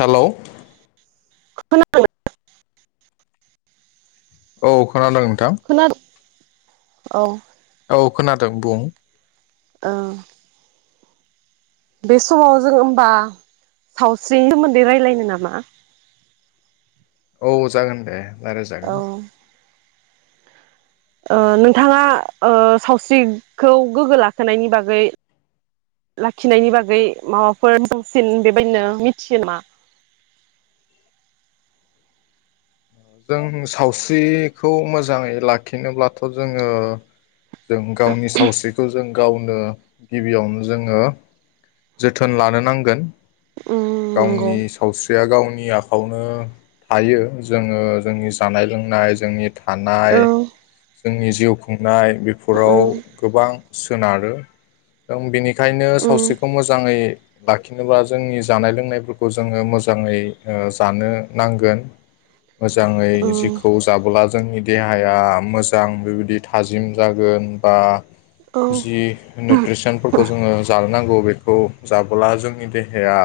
Hello [unintelligible] औ खोनादों खोना औ औ खोनादों बुं औ बे समाव जों ओमबा सावस्रिनि सोमोन्दै रायलायनो नामा? औ जागोन दे रायलाय औ जागोन ओ नोंथाङा ओ सावस्रिखौ गोग्गो लाखिनायनि बागै लाखिनायनि बागै माबाफोर बांसिन बेबायदिनो मिथियो नामा? जों सावस्रिखौ मोजाङै लाखिनोब्लाथ' जोङो जों गावनि सावस्रिखौ जों गावनो गिबियावनो जोङो जोथोन लानो नांगोन। उम नंगौ गावनि सावस्रिया गावनि नि आखायावनो थायो। जोङो जोंनि जानाय लोंनाय जोंनि था औ थानाय जोंनि जा जिउ खुंनाय बे फोराव उम गोबां सोनारो। दं बिनि बेखायनो उम सावस्रिखौ मोजाङै लाखिनोब्ला जोंनि जानाय लोंनायफोरखौ जों जोङो मोजाङै ओ जानो नांगोन। मोजाङै उम जिखौ जाबोला जोंनि देहाया मोजां बेबायदि थाजिम जागोन बा औ जि निउट्रिसनफोरखौ जोङो जानो नांगौ बेखौ जाबोला जोंनि देहाया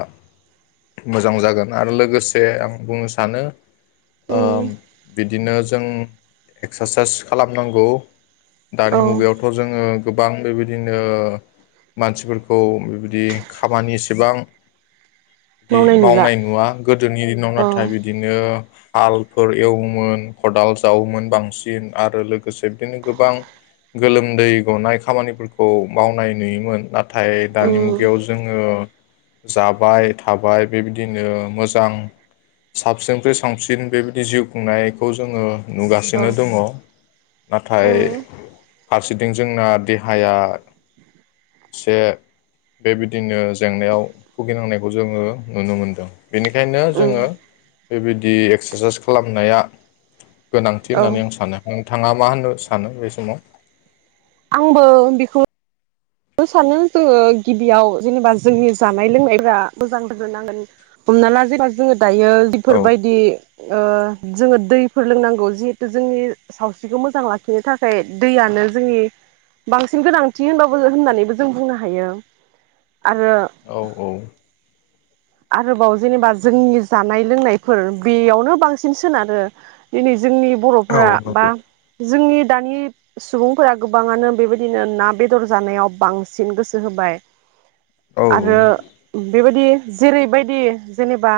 मोजां जागोन आरो लोगोसे आं बुंनो सानो ओ उम बिदिनो जों एक्सारसाइस खालामनांगौ दानि औ मुगायावथ जोङो गोबां बेबायदिनो मानसिफोरखौ बिबायदि खामानि एसेबां बिदि मावनाय नुवा गोदोनि दिनाव औ नाथाय बिदिनो हालफोर एवोमोन खदाल जावोमोन बांसिन आरो लोगोसे बिदिनो गोबां गोलोमदै गनाय खामानिफोरखौ मावनाय नुयोमोन नाथाय दानि उम मुगायाव जोङो जाबाय थाबाय बेबायदिनो मोजां साबसिननिफ्राय साबसिन बेबायदि जिउ खुंनायखौ जोङो औ नुगासिनो दङ नाथाय उम फारसेथिं जोंना देहाया एसे बेबायदिनो जेंनायाव भुगिनांनायखौ जोङो नुनो मोनदों बेनिखायनो उम जोङो बेबायदि एक्सारसाइज खालामनाया गोनांथि औ होननानै आं सानो नोंथाङा मा होननो सानो बे समाव आंबो बेखौ सानो जोङो गिबियाव जेनेबा जोंनि जानाय लोंनायफ्रा मोजां जानो नांगोन हमना ला जेनेबा जोङो दायो औ बेफोरबायदि ओ जोङो दैफोर लोंनांगौ जिहेथु जोंनि सावस्रिखौ मोजां लाखिनो थाखाय दैयानो जोंनि बांसिन गोनांथि होनबाबो होननानैबो जों बुंनो हायो आरो औ औ आरोबाव जेनेबा जोंनि जानाय लोंनायफोर दै'यावनो बांसिन सोनारो दिनै जोंनि बर'फोरा बा नंगौ जोंनि दानि सुबुंफोरा गोबाङानो बेबायदिनो ना बेदर बेदर जानायाव बांसिन गोसो होबाय औ आरो बेबायदि जेरैबायदि जेनेबा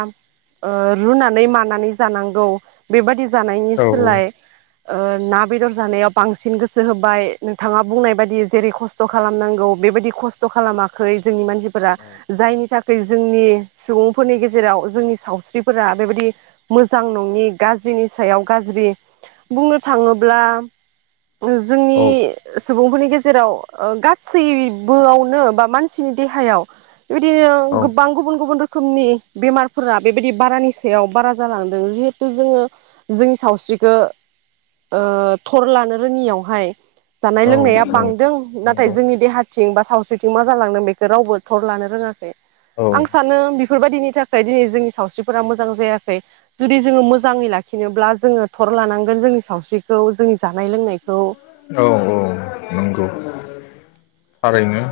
ओ रुनानै मानानै जानांगौ बेबायदि जानायनि सोलाय ओ ना बेदर जानायाव बांसिन गोसो होबाय नोंथाङा बुंनाय बायदि जेरै खस्थ खस्थ' खालामनांगौ बेबायदि खस्थ' खालामाखै जोंनि मानसिफोरा जायनि थाखाय जोंनि सुबुंफोरनि गेजेराव जोंनि सावस्रिफोरा बेबायदि मोजां नङि गाज्रिनि सायाव गाज्रि बुंनो थाङोब्ला औ जोंनि सुबुंफोरनि गेजेराव ओ गासैबोआवनो बा मानसिनि देहायाव बिबायदिनो औ गोबां गुबुन गुबुन रोखोम रोखोमनि बेमारफोरा बेबायदि बारानि सायाव बारा जालांदों जिहेथु जोङो जोंनि सावस्रिखौ ओ थर लानो रोङियावहाय जानाय औ लोंनाया औ बांदों नाथाय नंगौ जोंनि देहा थिंबा सावस्रिथिं मा जालांदों बेखौ रावबो थर लानो रोङाखै औ आं सानो बेफोरबायदिनि थाखाय दिनै जोंनि सावस्रिफोरा मोजां जायाखै जुदि जोङो मोजाङै लाखिनोब्ला जोङो थर लानांगोन जोंनि सावस्रिखौ जोंनि जानाय लोंनायखौ औ औ नंगौ। थारैनो।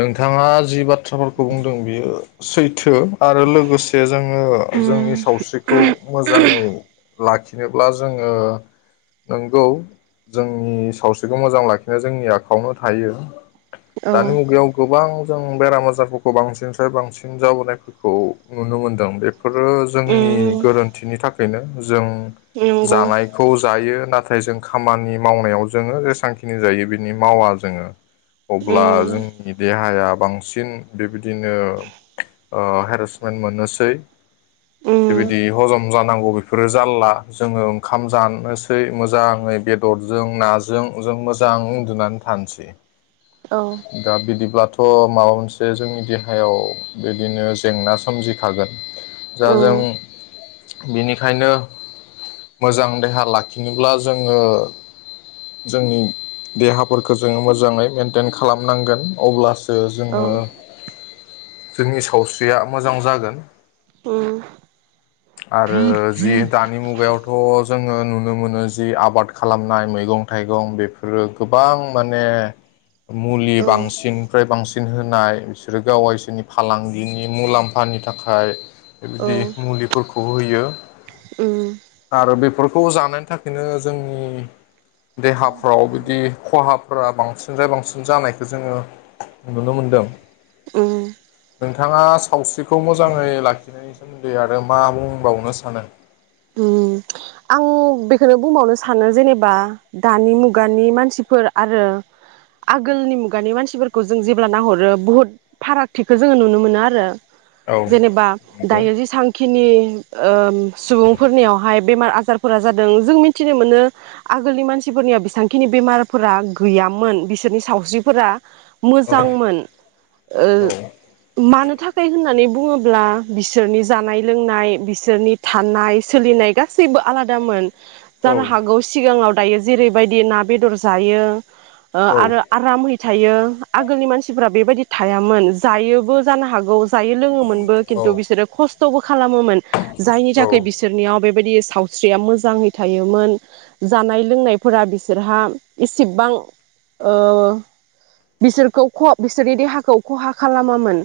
नोंथाङा जि बाथ्राफोरखौ बुंदों बियो सै थो आरो लोगोसे जोङो उम जोंनि सावस्रिखौ मोजाङै लाखिनोब्ला जोङो नंगौ जोंनि सावस्रिखौ मोजां लाखिनाय जोंनि आखायावनो थायो। औ दानि मुगायाव गोबां जों बेराम आजारफोरखौ बांसिनफ्राय बांसिन जाबोनायफोरखौ नुनो मोनदों। बे बेफोरो जोंनि उम गोरोन्थिनि थाखाय बेनो। जों नंगौ जानायखौ जायो नाथाय नाथाय जों खामानि मावनायाव जोङो जेसांखिनि जायो बिनि मावा जोङो। अब्ला उम जोंनि देहाया बांसिन बेबायदिनो ओ हेरेसमेन्ट मोननोसै उम बेबायदि हजम जा नांगौ बेफोरो जाला जोङो ओंखाम जानोसै मोजाङै बेदरजों नाजों जों मोजां उन्दुनानै थानोसै। औ दा बिदिब्ला थ' माबा मोनसे जोंनि देहायाव बिदिनो जेंना सोमजिखागोन दा जों उम बेनिखायनो मोजां देहा लाखिनोब्ला जोङो जोंनि देहाफोरखौ जोङो मोजाङै मेनटेन खालामनांगोन अब्लासो औ जोङो जोंनि सावस्रिया मोजां जागोन। उम। आरो जि दानि मुगायावथ' जोङो नुनो मोनो जि आबाद खालामनाय मैगं थाइगं बेफोरो गोबां माने मुलि औ बांसिननिफ्राय बांसिन सिन होनाय बिसोरो गाव इसोरनि फालांगिनि मुलाम्फानि थाखाय बेबायदि मुलिफोरखौ होयो उम आरो बे खौ जानायनि थाखायनो जोंनि देहाफ्राव बिदि खहाफोरा बांसिनफ्राय बांसिन जानायखौ जोङो नुनो मोनदों। उम। नोंथाङा सावस्रिखौ मोजाङै लाखिनायनि सोमोन्दोै आरो मा बुंबावनो सानो। उम आं बेखौनो बुंबावनो सानो जेनेबा दानि मुगानि मानसिफोर आरो आगोलनि मुगानि मानसिफोरखौ जों जेब्ला नाहरो बुहुद फारागथिखौ जोङो नुनो मोनो आरो। औ जेनेबा नंगौ दायो ज सांखिनि सुबुंफोरनियावहाय बेमार आजार फोरा जादों जों मिथिनो मोनो आगोलनि मानसिफोरनिया बेसांखिनि बेमारफोरा गैयामोन बिसोरनि सावस्रिफोरा औ मोजांमोन ओ औ मानो थाखाय होननानै बुङोब्ला बिसोरनि जानाय लोंनाय बिसोरनि थानाय सोलिनाय गासैबो आलादामोन औ जानो हागौ सिगाङाव दायो जेरैबायदि ना बेदर जायो औ आरो आराम है थायो आगोलनि मानसिफ्रा बेबायदि थायामोन जायोबो जानो हागौ जायो लोङोमोनबो खिन्थु बिसोरो खस्थ'बो खालामोमोन जायनि औ थाखाय बिसोरनियाव बेबायदि साव स्रिया मोजाङै थायोमोन जानाय लोंनायफोरा बिसोरहा इसेबां बिसोरखौ बिसोरनि देहाखौ खहा खालामामोन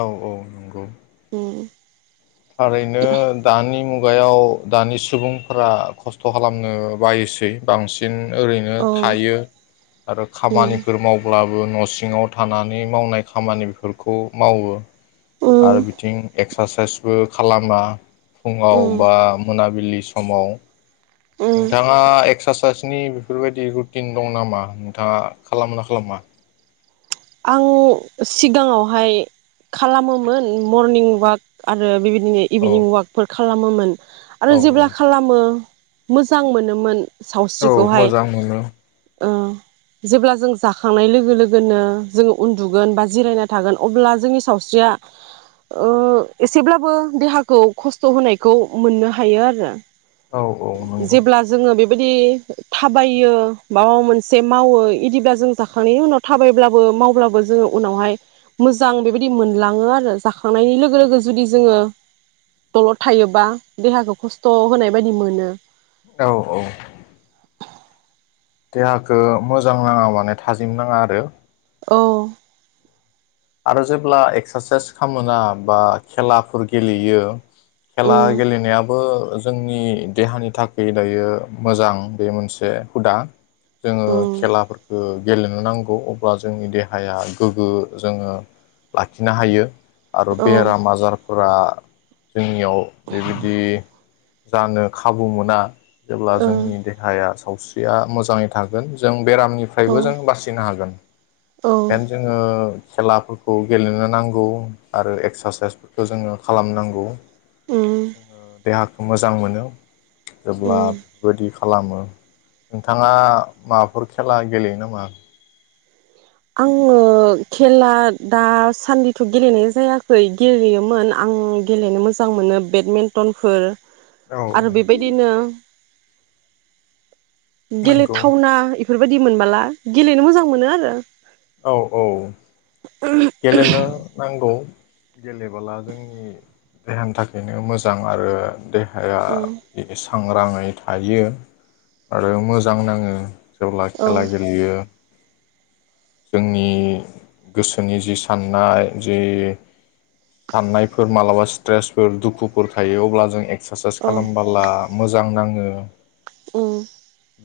औ औ नंगौ [unintelligible] खुगायाव दानि सुबुंफोरा खस्थ' खालामनो बायोसै बांसिन ओरैनो औ थायो आरो उम खामानिफोर मावब्लाबो न'से सिङाव थानानै मावनाय खामानिफोरखौ मावो आरो उम बिथिं एक्स एक्सारसाइसबो खालामा फुङाव उम बा मोनाबिलि बे समाव उम नोंथाङा एक्सारसाइस नोंनि बेफोरबायदि रुटिन दं नामा नोंथाङा खालामो ना खालामा आं सिगाङावहाय खालामोमोन मरनिं वाक आरो बेबायदि जो औ इभिनिं वाकफोर खालामोमोन आरो औ औ जेब्ला खालामो मोजां मोनोमोन औ सावस्रिखौहाय मोजां मोनो जेब्ला जों जाखांनाय लोगो लोगोनो जोङो उन्दुगोन बा जिरायना थागोन अब्ला जोंनि सावस्रिया एसेब्लाबो देहाखौ खस्थ' होनायखौ मोननो हायो आरो औ औ नंगौ बिदि थाबायो माबा मोनसे मावो बिदिबा जों जाखांनायनि उनाव थाबायब्ला- बो मावब्लाबो जोङो उनावहाय मोजां बेबायदि मोनलाङो आरो जाखांनायनि लोगो लोगो जुदि जोङो दलद थायोबा देहाखौ खस्थ होनाय बायदि मोनो औ औ [inaudible] देहाखौ मोजां नाङा माने थाजिम नाङा आरो औ आरो जेब्ला एक्सारसाइस खालामोना बा खेलाफोर गेलेयो खेला उम गेलेनायाबो जोंनि देहानि थाखाय दायो मोजां बे मोनसे हुदा जोङो उम खेलाफोरखौ गेलेनो नांगौ अब्ला जोंनि देहाया गोग्गो जोङो लाखिनो हायो। आरो औ ओ बेराम आजार फोरा जोंनियाव बेबायदि जानो खाबु मोना जेब्ला जोंनि देहाया सावस्रिया मोजाङै थागोन जों औ बेरामनिफ्रायबो जों बासिनो हागोन औ बेनिखायनो जोङो खेलाफोरखौ गेलेनो नांगौ आरो एक्सारसाइसफोरखौ जोङो खालामनांगौ उम जोङो देहाखौ मोजां मोनो जेब्ला उम बेबायदि खालामो नोंथाङा माबाफोर खेला गेलेयो नामा? आङो खेला दासान्दिथ गेलेनाय जायाखै गेलेयोमोन आं गेलेनो मोजां मोनो बेडमिन्टनफोर औ आरो बेबायदिनो नंगौ गेलेथावना बेफोरबायदि मोनबोला गेलेनो मोजां मोनो आरो औ औ [unintelligible] गेलेनो नांगौ गेलेबोला जोंनि देहानि थाखायनो मोजां आरो हाया बे आं राङै थायो आरो मोजां नाङो जेब्ला औ खेला गेलेयो जोंनि गोसो जोंनि जि साननाय जि साननायफोर मालाबा स्ट्रेसफोर दुखुफोर थायो अब्ला जों एक्सारसाइस औ खालामबोला मोजां जां नाङो उम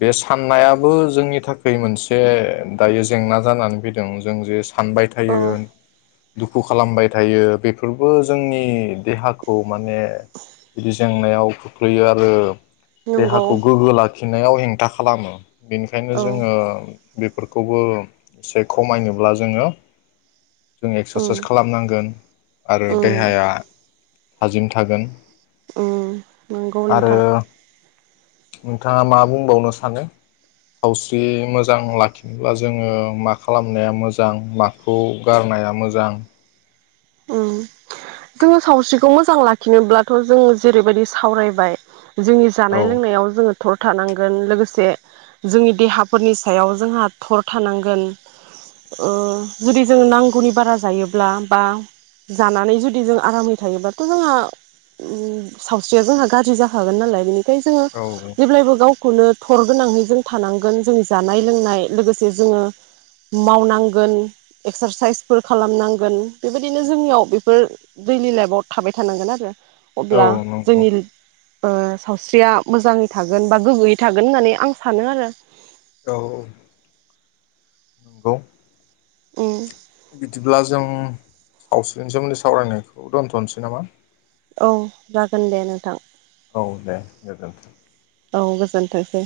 बे साननायाबो जोंनि थाखाय मोनसे दायो जेंना जानानै फैदों जों जे सान औ थायोमोन दुखु खालामबाय थायो बेफोरबो जोंनि देहाखौ माने बिदि जेंनायाव खोख्लैयो आरो दे नंगौ हाखौ गोगो ला फिननायाव हेंथा खालामो। बेनिखायनो औ जोङो बेफोरखौबो एसे खमायनोब्ला जोङो जों उम एक्सारसाइस खालामनांगोन आरो उम देहाया थाजिम थागोन। ओम नंगौ आरो नोंथां नोंथाङा मा बुंबावनो सानो सावस्रि मोजां लाखिनोब्ला जोङो मा खालामनाया मोजां मा खौ गारनाया मोजां ओं जोङो सावस्रिखौ मोजां लाखिनोब्लाथ' जों जेरैबायदि सावरायबाय जोंनि औ जानाय लोंनायाव जोङो थर थानांगोन लोगोसे जोंनि देहाफोरनि सायाव जोंहा थर थानांगोन ओ जुदि जोंङ नांगौनि बारा जायोब्ला बा जानानै जुदि जों आरामै थायोबाथ' जोंहा ओम सावस्रिया जोंहा गाज्रि जाखागोन नालाय बेनि खायनो जोङो औ जेब्लायबो गाव खौनो थर गोनाङै जों थानांगोन जोंनि जानाय लोंनाय लोगोसे जोङो मावनांगोन एक्सारसाइसफोर खालामनांगोन बेबायदि बिदिनो जोंनियाव बेफोर दैलि लाइफआव थाबाय थानांगोन आरो। औ अब्ला नंगौ जोंनि ओ सावस्रिया मोजाङै थागोन बा गोग्गोयै थागोन होननानै आं सानो आरो। औ नंगौ उम सावस्रिनोसोमोन्दै सावरायनायखौ दोनथ'नोसै नामा? औ जागोन दे नोंथां। औ दे गोजोनथों औ गोजोनथोंसै।